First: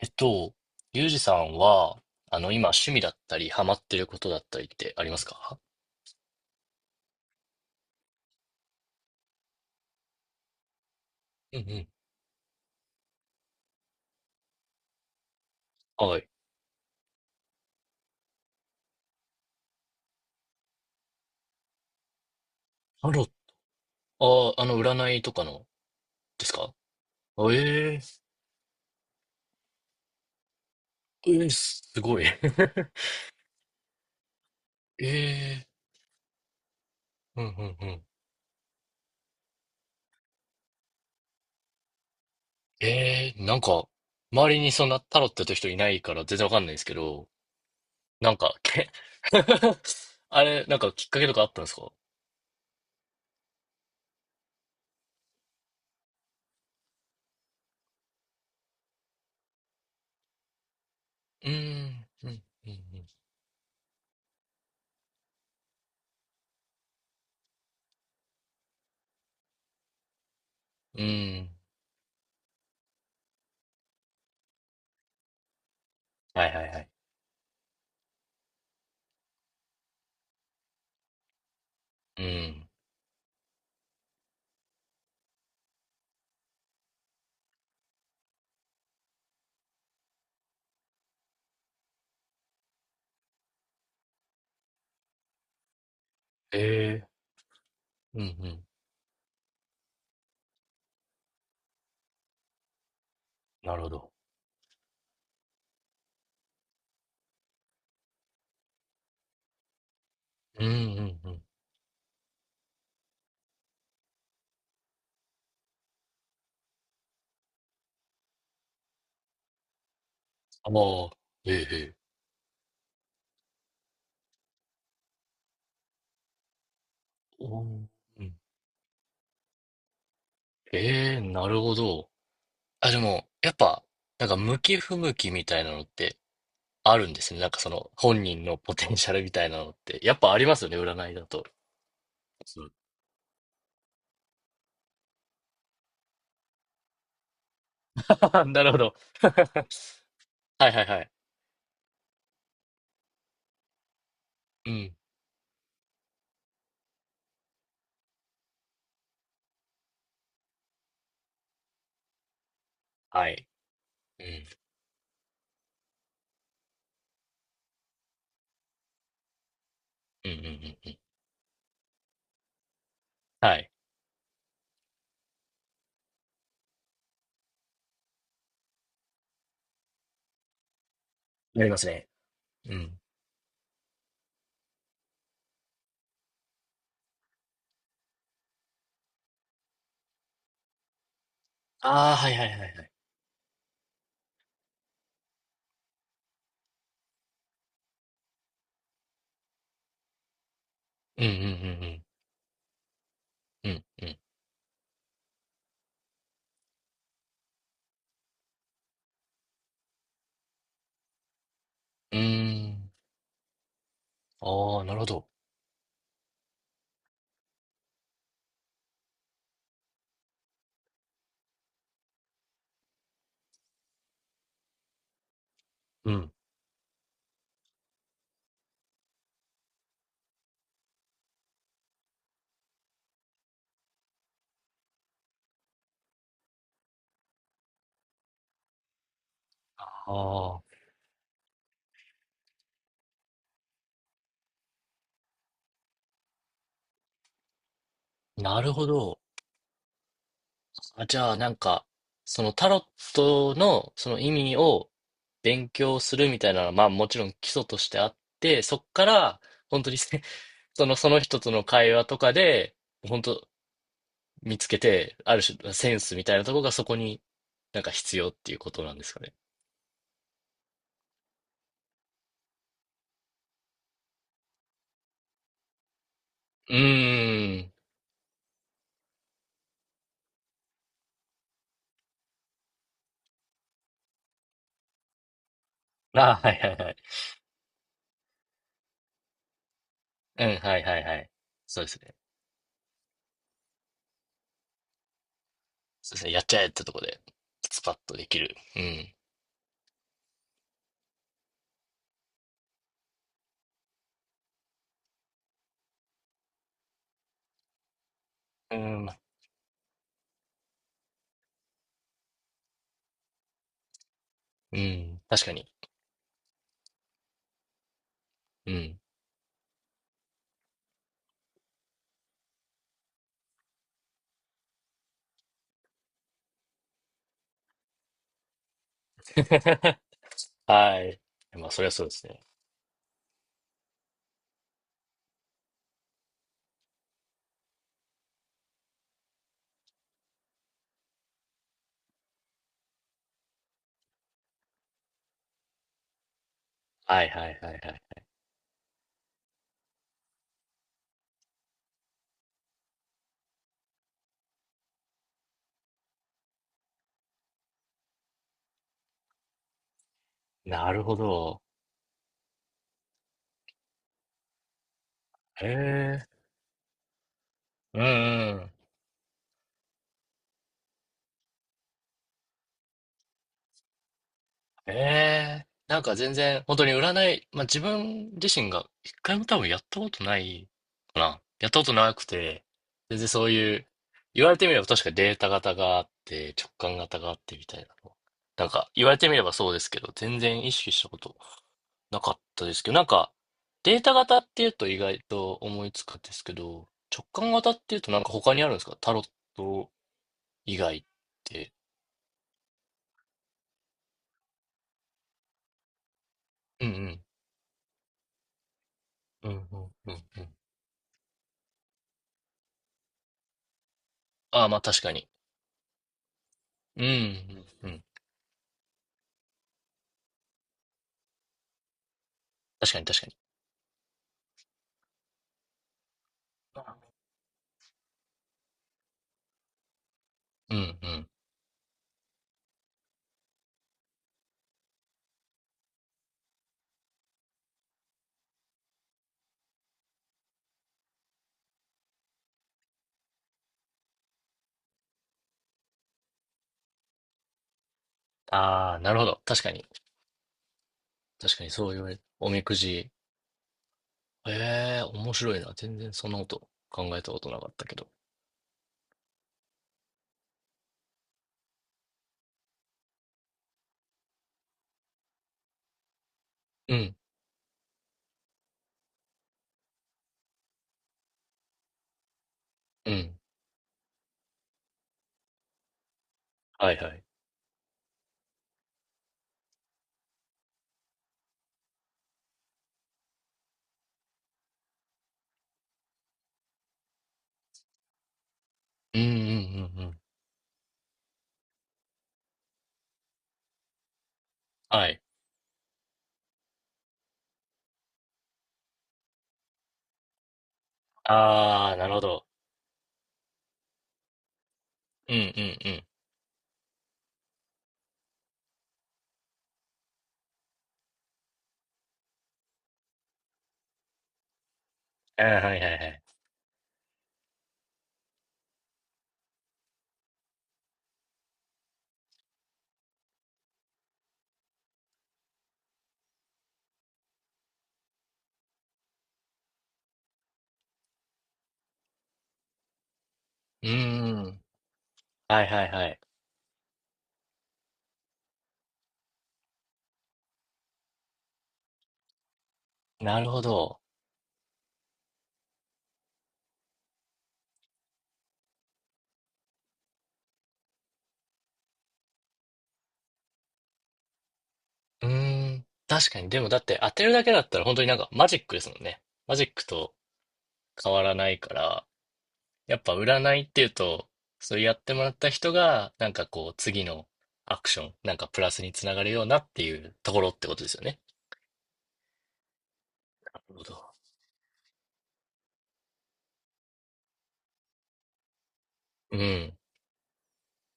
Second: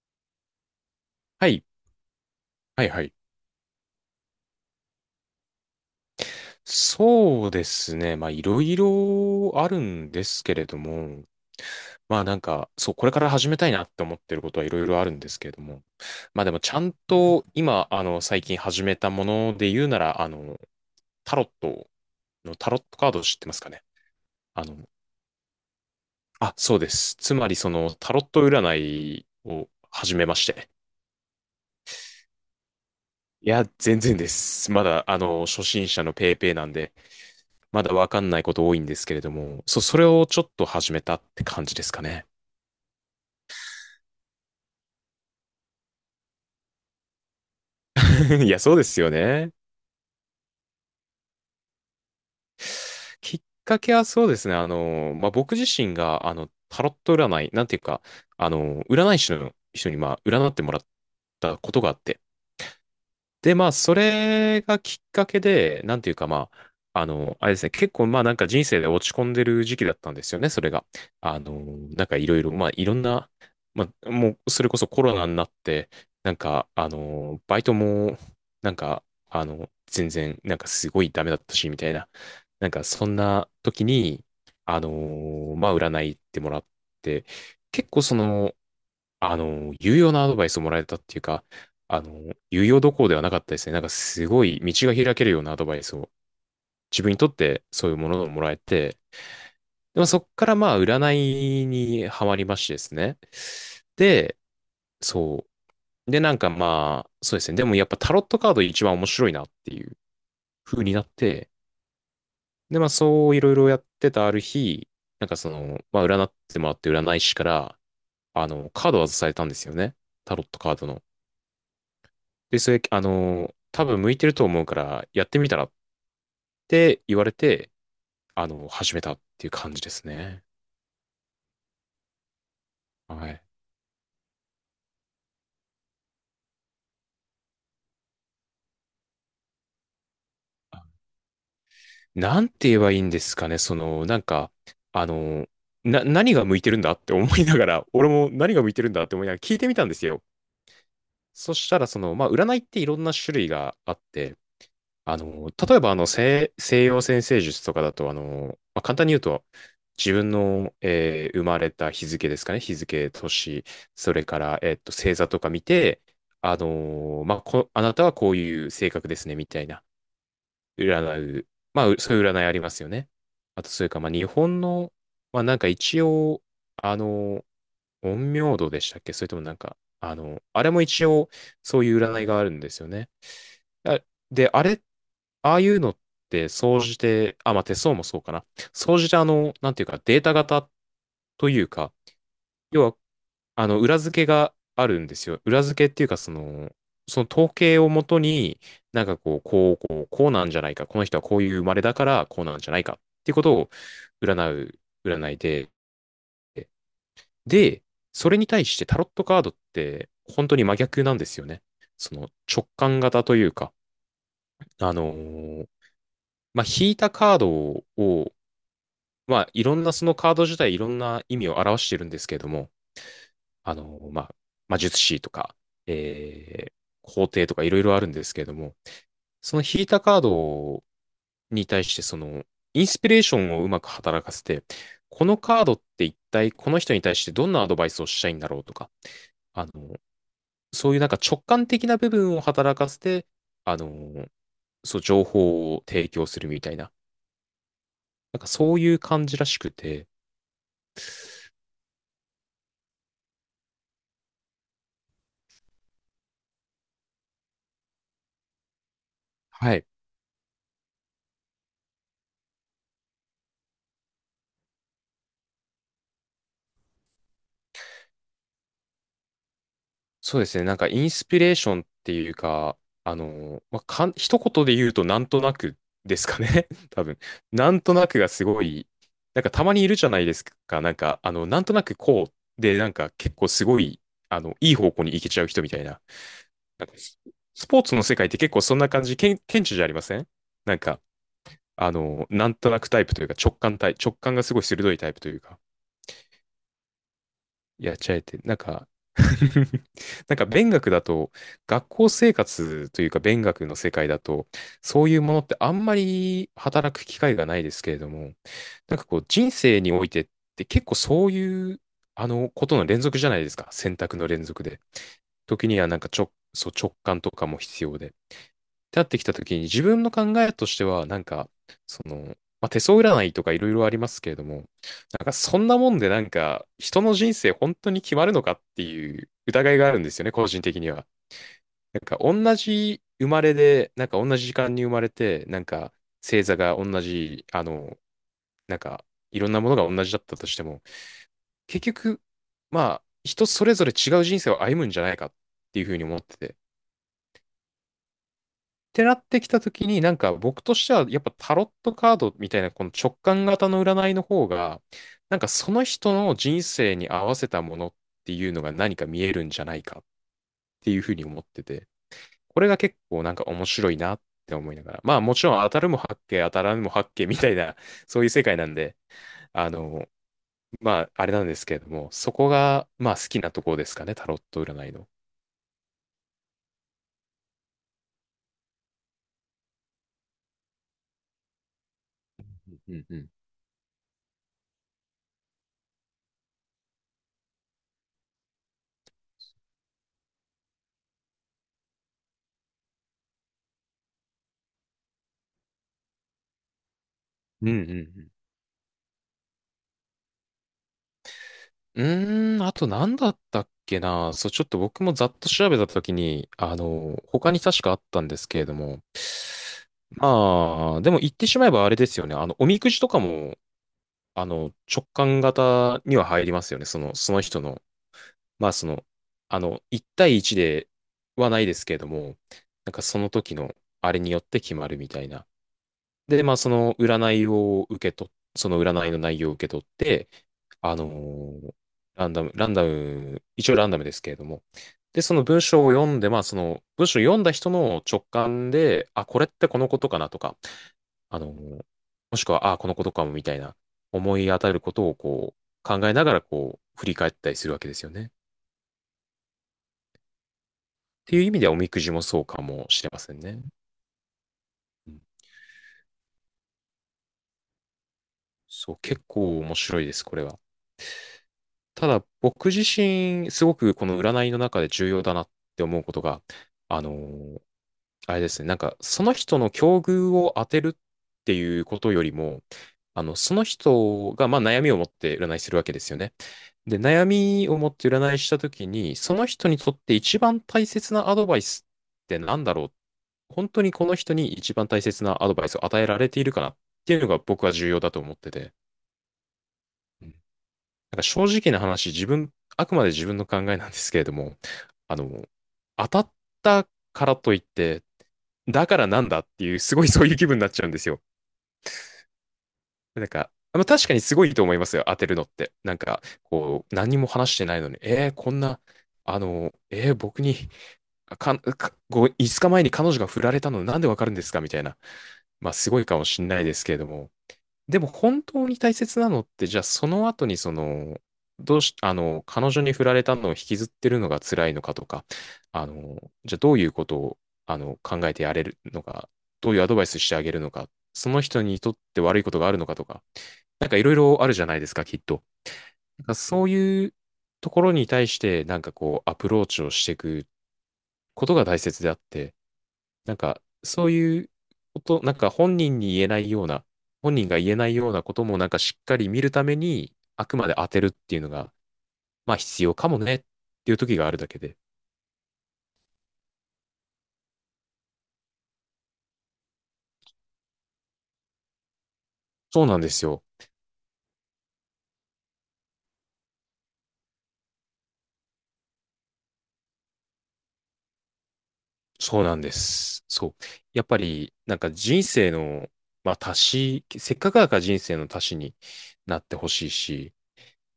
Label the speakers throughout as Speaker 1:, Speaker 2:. Speaker 1: えっと、ゆうじさ
Speaker 2: は
Speaker 1: ん
Speaker 2: い。
Speaker 1: は、今、
Speaker 2: はい
Speaker 1: 趣味
Speaker 2: は
Speaker 1: だ
Speaker 2: い。
Speaker 1: ったり、ハマってることだったりってありますか？
Speaker 2: そうですね。まあ、いろいろあるんですけれども、
Speaker 1: うんうん。
Speaker 2: まあなんか、そう、これから始めたいなって思ってることはいろいろあるんですけれども、
Speaker 1: はい。
Speaker 2: まあでもちゃんと今、最近始めたもので言うなら、タロットタロット
Speaker 1: タ
Speaker 2: カー
Speaker 1: ロ
Speaker 2: ド
Speaker 1: ッ
Speaker 2: 知ってますかね？
Speaker 1: ト、ああ、
Speaker 2: あの、
Speaker 1: 占いとかの、です
Speaker 2: あ、
Speaker 1: か？
Speaker 2: そうです。つま
Speaker 1: あ、
Speaker 2: りその
Speaker 1: ええ、
Speaker 2: タロット占いを始めまして。
Speaker 1: えーすごい。
Speaker 2: いや、全然です。ま だ、初
Speaker 1: え
Speaker 2: 心者のペーペーなんで、
Speaker 1: ー、うん
Speaker 2: ま
Speaker 1: うんう
Speaker 2: だ
Speaker 1: ん。
Speaker 2: わかんないこと多いんですけれども、それをちょっと始めたって感じですかね。
Speaker 1: なんか、周りにそんなタロットやってる人いないから全然わかんないんですけど、なん
Speaker 2: い
Speaker 1: か、
Speaker 2: や、そうですよね。
Speaker 1: あれ、なんかきっかけとかあったんですか？
Speaker 2: きっかけはそうですね。まあ、僕自身が、タロット占い、なんていうか、占い師の人に、まあ、占ってもらっ
Speaker 1: うー
Speaker 2: たことがあっ
Speaker 1: ん、
Speaker 2: て、
Speaker 1: うん、うん、
Speaker 2: で、まあ、それがきっかけで、なんていうか、まあ、あれですね、結構、まあ、なんか人生で落ち込んでる時期だったんですよね、それが。
Speaker 1: うん。う
Speaker 2: あ
Speaker 1: ー
Speaker 2: の、
Speaker 1: ん。
Speaker 2: なんかいろいろ、まあ、いろんな、まあ、もう、それこそコロナになって、なん
Speaker 1: はいはい
Speaker 2: か、
Speaker 1: はい。
Speaker 2: バイトも、なんか、全然、なんかすごいダメだったし、みたいな。
Speaker 1: うん。
Speaker 2: なんか、そんな時に、あの、まあ、占い行ってもらって、結構その、有用なアドバイスをもらえたっていうか、有用どころではなかったですね。なんかすごい道が開けるようなアドバイスを自
Speaker 1: ええ
Speaker 2: 分にとってそういうも
Speaker 1: ー
Speaker 2: の
Speaker 1: う
Speaker 2: をも
Speaker 1: んう
Speaker 2: らえ
Speaker 1: ん。
Speaker 2: て、でもそっからまあ占いにはまりましてですね。
Speaker 1: なるほど。
Speaker 2: で、そう。で、なんかまあ、そうですね。でもやっぱタロットカード一番面白いなっていう
Speaker 1: うんう
Speaker 2: 風になっ
Speaker 1: んうん。
Speaker 2: て、でまあそういろいろやってたある日、なんかその、まあ占ってもらって占い師から、カードを外されたんですよね。タロット
Speaker 1: あ
Speaker 2: カードの。
Speaker 1: あ、ええええ。
Speaker 2: で、それ、多分向いてると思うから、やってみたらって言われ
Speaker 1: お
Speaker 2: て、
Speaker 1: ーうん。
Speaker 2: 始めたっていう感じですね。
Speaker 1: ええ、なるほど。あ、でも、
Speaker 2: はい。
Speaker 1: やっぱ、なんか、向き不向きみたいなのってあるんですね。なんか、その、本人のポテンシャルみたいなのって。やっぱありますよね、占いだと。
Speaker 2: なん
Speaker 1: そ
Speaker 2: て
Speaker 1: う。
Speaker 2: 言えばいいんですかね、その、なんか、あの、何が向いてるんだって思いながら、俺も 何
Speaker 1: な
Speaker 2: が向
Speaker 1: る
Speaker 2: い
Speaker 1: ほ
Speaker 2: てるん
Speaker 1: ど。
Speaker 2: だって思いながら聞いてみたんですよ。
Speaker 1: はいはいはい。
Speaker 2: そしたら、その、まあ、占いっていろんな種類があって、
Speaker 1: うん。
Speaker 2: 例えば西洋占星術とかだと、まあ、簡単に言うと、自分の、生まれた日付ですかね、日付、
Speaker 1: はい。
Speaker 2: 年、そ
Speaker 1: う
Speaker 2: れか
Speaker 1: ん。
Speaker 2: ら、星座とか見て、あのまあ、あなたはこういう性格ですね、みたいな、
Speaker 1: うんうんうん。うん、
Speaker 2: 占う、まあ、そういう占いありますよね。
Speaker 1: は
Speaker 2: あと、
Speaker 1: い。
Speaker 2: それから、まあ、日本の、まあ、なんか一応、あのー陰陽道でしたっけ？それともなんか、あれも一応、
Speaker 1: なりま
Speaker 2: そう
Speaker 1: す
Speaker 2: いう
Speaker 1: ね。
Speaker 2: 占いがあるんで
Speaker 1: う
Speaker 2: すよ
Speaker 1: ん。
Speaker 2: ね。あで、あれ、ああいうのって、総じて、あ、まあ、手相もそうかな。総じて、なんていうか、データ型というか、
Speaker 1: ああ、はいはいはいは
Speaker 2: 要
Speaker 1: い。
Speaker 2: は、裏付けがあるんですよ。裏付けっていうか、その、その統計をもとに、なんかこう、こう、こう、こうなんじゃないか。この人
Speaker 1: う
Speaker 2: は
Speaker 1: んう
Speaker 2: こういう生まれだ
Speaker 1: ん
Speaker 2: から、こうなんじゃないか。っていうこと
Speaker 1: うん
Speaker 2: を
Speaker 1: うん。うんうん。
Speaker 2: 占う、占いで。で、それに対してタロットカードって、本当に真逆なんですよね。そ
Speaker 1: う
Speaker 2: の、直
Speaker 1: ーん。
Speaker 2: 感型というか、
Speaker 1: ああ、
Speaker 2: あ
Speaker 1: なる
Speaker 2: の
Speaker 1: ほど。
Speaker 2: ーまあ、引いたカードを、まあ、いろんな、そのカード自体いろんな意味を表してるんですけれども、まあ、魔術師とか、
Speaker 1: うん。
Speaker 2: えー、皇帝とかいろいろあるんですけれども、その引いたカードに対して、その、インスピレーションをうまく働かせて、このカードって一体この人に対してどんなアドバイスをしたいんだろうとか、あ
Speaker 1: あ
Speaker 2: の、
Speaker 1: あ、
Speaker 2: そういうなんか直感的な部分を働かせて、あの、そう、情報を提供するみたいな、なんか
Speaker 1: なる
Speaker 2: そう
Speaker 1: ほ
Speaker 2: いう
Speaker 1: ど。
Speaker 2: 感じらしくて、
Speaker 1: あ、じゃあ、なんか、そのタロットのその意味を勉強するみたいなのは、まあもちろん基礎としてあって、そっから、
Speaker 2: は
Speaker 1: 本
Speaker 2: い。
Speaker 1: 当にその人との会話とかで、本当見つけて、ある種、センスみたいなところがそこになんか必要っていうことなんですかね？
Speaker 2: そうですね。なんかインスピレーションっていうか、まあ、一言で言うとなんとなくですかね。
Speaker 1: う
Speaker 2: 多分。
Speaker 1: ー
Speaker 2: な
Speaker 1: ん。
Speaker 2: んとなくがすごい、なんかたまにいるじゃないですか。なんか、なんとなくこうで、なんか結構すごい、いい方向に行けちゃう人みたいな。
Speaker 1: あ、はいはい
Speaker 2: なん
Speaker 1: は
Speaker 2: か
Speaker 1: い。
Speaker 2: スポーツの世界って結構そんな感じ、顕著じゃありません？
Speaker 1: うん、
Speaker 2: な
Speaker 1: は
Speaker 2: ん
Speaker 1: いは
Speaker 2: か、
Speaker 1: いはい。そうですね。
Speaker 2: なんとなくタイプというか直感がすごい鋭いタイプというか、
Speaker 1: そうですね。やっちゃえってとこで、スパ
Speaker 2: やっ
Speaker 1: ッ
Speaker 2: ち
Speaker 1: と
Speaker 2: ゃえ
Speaker 1: でき
Speaker 2: て、な
Speaker 1: る。
Speaker 2: ん
Speaker 1: う
Speaker 2: か、
Speaker 1: ん。
Speaker 2: なんか勉学だと、学校生活というか勉学の世界だと、そういうものってあんまり働く機会がないですけれども、
Speaker 1: う
Speaker 2: なんか
Speaker 1: ん。
Speaker 2: こう人生においてって結構そういう、ことの連続じゃないですか。選択の連続
Speaker 1: う
Speaker 2: で。
Speaker 1: ん。確かに。
Speaker 2: 時にはなんかそう直感とかも必要で。
Speaker 1: う
Speaker 2: っ
Speaker 1: ん。
Speaker 2: てなってきたときに、自分の考えとしては、なんか、その、まあ、手相占いとかいろいろありますけれども、なんかそんなもんでなんか、人の人生本当に決まるのかっていう疑いがあ るんですよね、個人的に
Speaker 1: は
Speaker 2: は。
Speaker 1: い。まあ、そりゃ
Speaker 2: なん
Speaker 1: そうで
Speaker 2: か
Speaker 1: すね。
Speaker 2: 同じ生まれで、なんか同じ時間に生まれて、なんか星座が同じ、なんかいろんなものが同じだったとしても、結局、まあ、人それぞれ違う人生を歩むんじゃないかっていうふうに思ってて。
Speaker 1: はいはいはいはい。
Speaker 2: てなってきたときに、なんか僕としては、やっぱタロットカードみたいなこの直感型の占いの方が、なんかその人の人生に合わせたものっていうのが何か見えるんじゃないかって
Speaker 1: な
Speaker 2: いう
Speaker 1: る
Speaker 2: ふう
Speaker 1: ほ
Speaker 2: に思っ
Speaker 1: ど。
Speaker 2: てて、これが結構なんか面白いなって思いながら、まあもちろん
Speaker 1: へ
Speaker 2: 当たるも八
Speaker 1: え。
Speaker 2: 卦、当たらぬも八卦みたいな、
Speaker 1: うん
Speaker 2: そういう世界な
Speaker 1: う
Speaker 2: んで、あの、まああれなんですけれども、そこがまあ好きなところですかね、タロット占
Speaker 1: ん。
Speaker 2: いの。
Speaker 1: へえ。なんか全然、本当に占い、まあ自分自身が一回も多分やったことないかな。やったことなくて、
Speaker 2: うんう
Speaker 1: 全然
Speaker 2: ん。
Speaker 1: そういう、言われてみれば確かデータ型があって、直感型があってみたいなの。なんか言われてみればそうですけど、全然意識したことなかったですけど、なんか、データ型っていうと意外と思いつくんですけど、直感
Speaker 2: うん
Speaker 1: 型
Speaker 2: うん
Speaker 1: っ
Speaker 2: う
Speaker 1: ていうとなん
Speaker 2: ん。
Speaker 1: か他にあるんですか、タロット以外って？
Speaker 2: うーん、あと何だったっけな。そう、ちょっと僕もざっと調べたときに、
Speaker 1: うん
Speaker 2: 他に確かあったんですけれども。
Speaker 1: うん。うんうんうんうん。
Speaker 2: まあ、でも言ってしまえばあれですよね。おみくじとかも、
Speaker 1: ああ、まあ確
Speaker 2: 直
Speaker 1: かに。
Speaker 2: 感型には入りますよね。そ
Speaker 1: うんう
Speaker 2: の、その人
Speaker 1: ん
Speaker 2: の。
Speaker 1: うん。
Speaker 2: まあ、その、1対1ではないですけれども、な
Speaker 1: 確
Speaker 2: ん
Speaker 1: か
Speaker 2: か
Speaker 1: に
Speaker 2: そ
Speaker 1: 確か
Speaker 2: の
Speaker 1: に。
Speaker 2: 時のあれによって決まるみたいな。で、まあ、その占いを受け取っ、その占いの内容を受け取って、
Speaker 1: うんう
Speaker 2: あの
Speaker 1: ん。
Speaker 2: ーランダム、ランダム、一応ランダムですけれども、で、その文章を読んで、まあ、その文章を読んだ人の直感で、あ、これってこのことかなとか、あのーもしくは、あ、このことかもみたいな、思い当たることをこう、考えながらこう、振り返ったりするわけですよね。っ
Speaker 1: ああ、なるほど。確かに。
Speaker 2: ていう意
Speaker 1: 確
Speaker 2: 味
Speaker 1: か
Speaker 2: で
Speaker 1: に
Speaker 2: は、おみ
Speaker 1: そう
Speaker 2: く
Speaker 1: 言わ
Speaker 2: じ
Speaker 1: れる。
Speaker 2: もそう
Speaker 1: お
Speaker 2: か
Speaker 1: みく
Speaker 2: もし
Speaker 1: じ。
Speaker 2: れませんね。
Speaker 1: ええ、
Speaker 2: うん。
Speaker 1: 面白いな。全然そんなこと考えたことなかったけど。
Speaker 2: そう、結構面白いです、これは。ただ僕自身、すごくこの占いの中で重要だなって思うことが、
Speaker 1: う
Speaker 2: あの
Speaker 1: ん、
Speaker 2: ーあれですね、なんかその人の境遇を当てるっていうことよりも、
Speaker 1: う
Speaker 2: あ
Speaker 1: ん。
Speaker 2: の、その人が、まあ、悩みを持って占いするわけですよね。
Speaker 1: はい
Speaker 2: で、
Speaker 1: はい。
Speaker 2: 悩みを持って占いしたときに、その人にとって一番大切なアドバイスってなんだろう。本当にこの人に一番大切なアドバイスを与えられているかなっていうのが僕は重要だと思ってて。
Speaker 1: うんうんうんうん。
Speaker 2: なんか正直な話、自分、あくまで自分の考えなんですけれども、
Speaker 1: は
Speaker 2: あ
Speaker 1: い。
Speaker 2: の、当たったからといって、だからなんだっていう、すごい そういう気分になっちゃうんですよ。
Speaker 1: ああ、なるほど。
Speaker 2: なんか、まあ、確かにすごいと思いますよ、当て
Speaker 1: う
Speaker 2: る
Speaker 1: んう
Speaker 2: のって。
Speaker 1: んう
Speaker 2: なん
Speaker 1: ん。
Speaker 2: か、こう、何も話してないのに、こんな、あの、僕に、か、か、5日前に彼女が振られたのなんでわかるんですかみたいな。
Speaker 1: あ、はい
Speaker 2: まあ、
Speaker 1: はいは
Speaker 2: すごいか
Speaker 1: い。
Speaker 2: もしんないですけれども、でも本当に大切なのって、じゃあその後にその、どうし、あの、彼女に振られたのを引きずってるのが辛いのかとか、あの、じゃあどういうことを、あの、考えてやれるのか、どういうアドバイスしてあげるのか、その人にとって悪いことがあるのかとか、
Speaker 1: う
Speaker 2: なん
Speaker 1: ー
Speaker 2: かいろいろ
Speaker 1: ん。
Speaker 2: あるじゃないですか、きっと。
Speaker 1: はいはいはい。
Speaker 2: なんかそういうところに対して、なんかこう、アプローチをしていくことが大切であって、なん
Speaker 1: なる
Speaker 2: か、
Speaker 1: ほど。
Speaker 2: そういうこと、なんか本人に言えないような、本人が言えないようなこともなんかしっかり見るために、あくまで当てるっていうのが、まあ必要かもねっていう時があるだけで。
Speaker 1: うーん。確かに、でもだって当てるだけだったら本当になんかマジックですもんね。マジックと変わらないから、
Speaker 2: そう
Speaker 1: や
Speaker 2: な
Speaker 1: っ
Speaker 2: んで
Speaker 1: ぱ
Speaker 2: すよ。
Speaker 1: 占いっていうと、それやってもらった人が、なんかこう次のアクション、なんかプラスにつながるようなっていうところってことですよね。
Speaker 2: そうなんです。そ
Speaker 1: な
Speaker 2: う。
Speaker 1: るほ
Speaker 2: やっ
Speaker 1: ど。
Speaker 2: ぱり、なんか人生の、まあ足し、せっかくだから人生の足しに
Speaker 1: う
Speaker 2: なってほ
Speaker 1: ん。
Speaker 2: しいし、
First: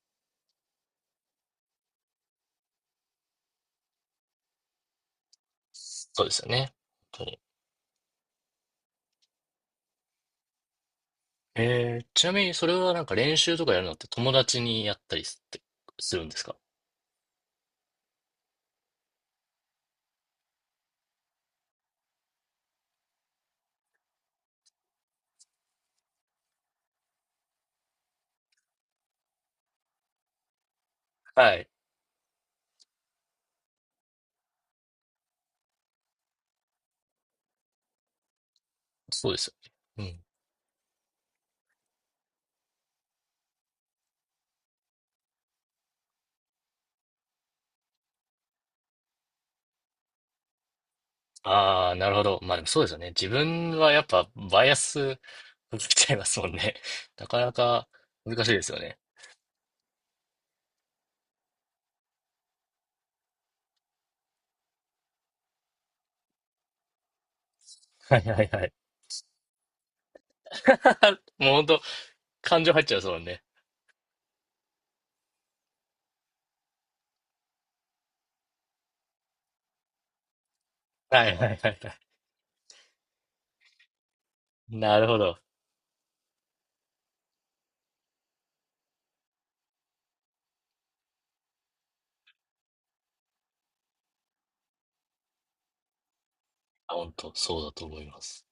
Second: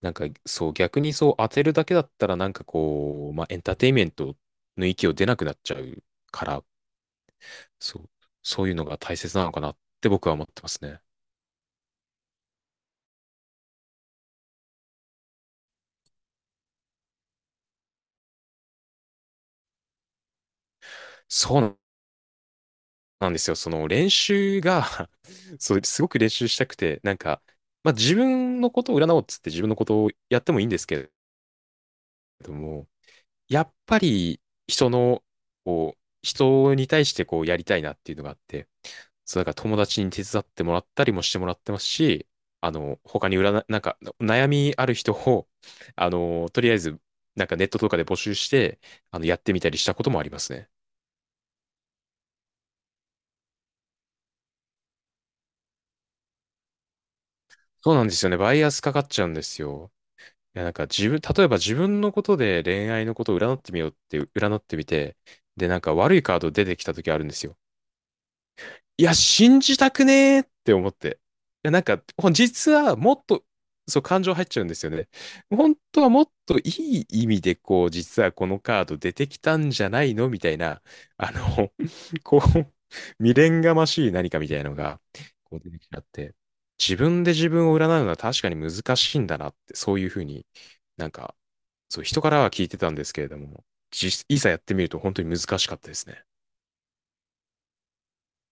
Speaker 2: なんかそう、逆にそう当てるだけだったらなんかこう、まあエンターテインメントの域を出なくなっちゃう
Speaker 1: そうです
Speaker 2: か
Speaker 1: よ
Speaker 2: ら、
Speaker 1: ね。本当に。
Speaker 2: そう、そういうのが大切なのかなって僕は思ってますね。
Speaker 1: ちなみにそれはなんか練習とかやるのって、友達にやったりすってするんですか？
Speaker 2: そうなんですよ。その練習が そう、すごく練習したくて、なんか、まあ自分のことを占おうっつって自分のことをやってもいいんですけれ
Speaker 1: はい。
Speaker 2: ども、やっぱり人の、こう、人に対してこうやりたいなっていうのがあって、
Speaker 1: そうで
Speaker 2: そう、だか
Speaker 1: す
Speaker 2: ら友
Speaker 1: よ
Speaker 2: 達に
Speaker 1: ね。
Speaker 2: 手伝ってもらったりもしてもらってますし、あの、他に占い、なんか、悩みある人を、あの、とりあえず、なんかネットとかで募集して、あの、やってみたりしたこともありますね。
Speaker 1: ああ、なるほど。まあでもそうですよね。自分はやっぱバイアスかけちゃいますもんね。なかなか
Speaker 2: そうなんですよね。
Speaker 1: 難しい
Speaker 2: バ
Speaker 1: で
Speaker 2: イ
Speaker 1: す
Speaker 2: ア
Speaker 1: よ
Speaker 2: スか
Speaker 1: ね。
Speaker 2: かっちゃうんですよ。いや、なんか自分、例えば自分のことで恋愛のことを占ってみようって、占ってみて、で、なんか悪いカード出てきた時あるんですよ。
Speaker 1: はいはいはい。
Speaker 2: いや、信じたくねーって思っ て。
Speaker 1: もう本
Speaker 2: いや、な
Speaker 1: 当、
Speaker 2: んか、ほん
Speaker 1: 感
Speaker 2: 実
Speaker 1: 情入っちゃ
Speaker 2: は
Speaker 1: います
Speaker 2: も
Speaker 1: もん
Speaker 2: っ
Speaker 1: ね。
Speaker 2: と、そう、感情入っちゃうんですよね。本当はもっといい意味で、こう、実はこのカード出てきたんじゃないのみたいな、
Speaker 1: は
Speaker 2: あ
Speaker 1: いはいは
Speaker 2: の、
Speaker 1: いはい。
Speaker 2: こう、未練がましい何かみたいなの
Speaker 1: な
Speaker 2: が、
Speaker 1: るほど。
Speaker 2: こう出てきちゃって、自分で自分を占うのは確かに難しいんだなって、そういうふうになんか、そう、人からは聞いてたんですけれども、いざやってみると本当に難しかったですね。
Speaker 1: 本当そうだと思います。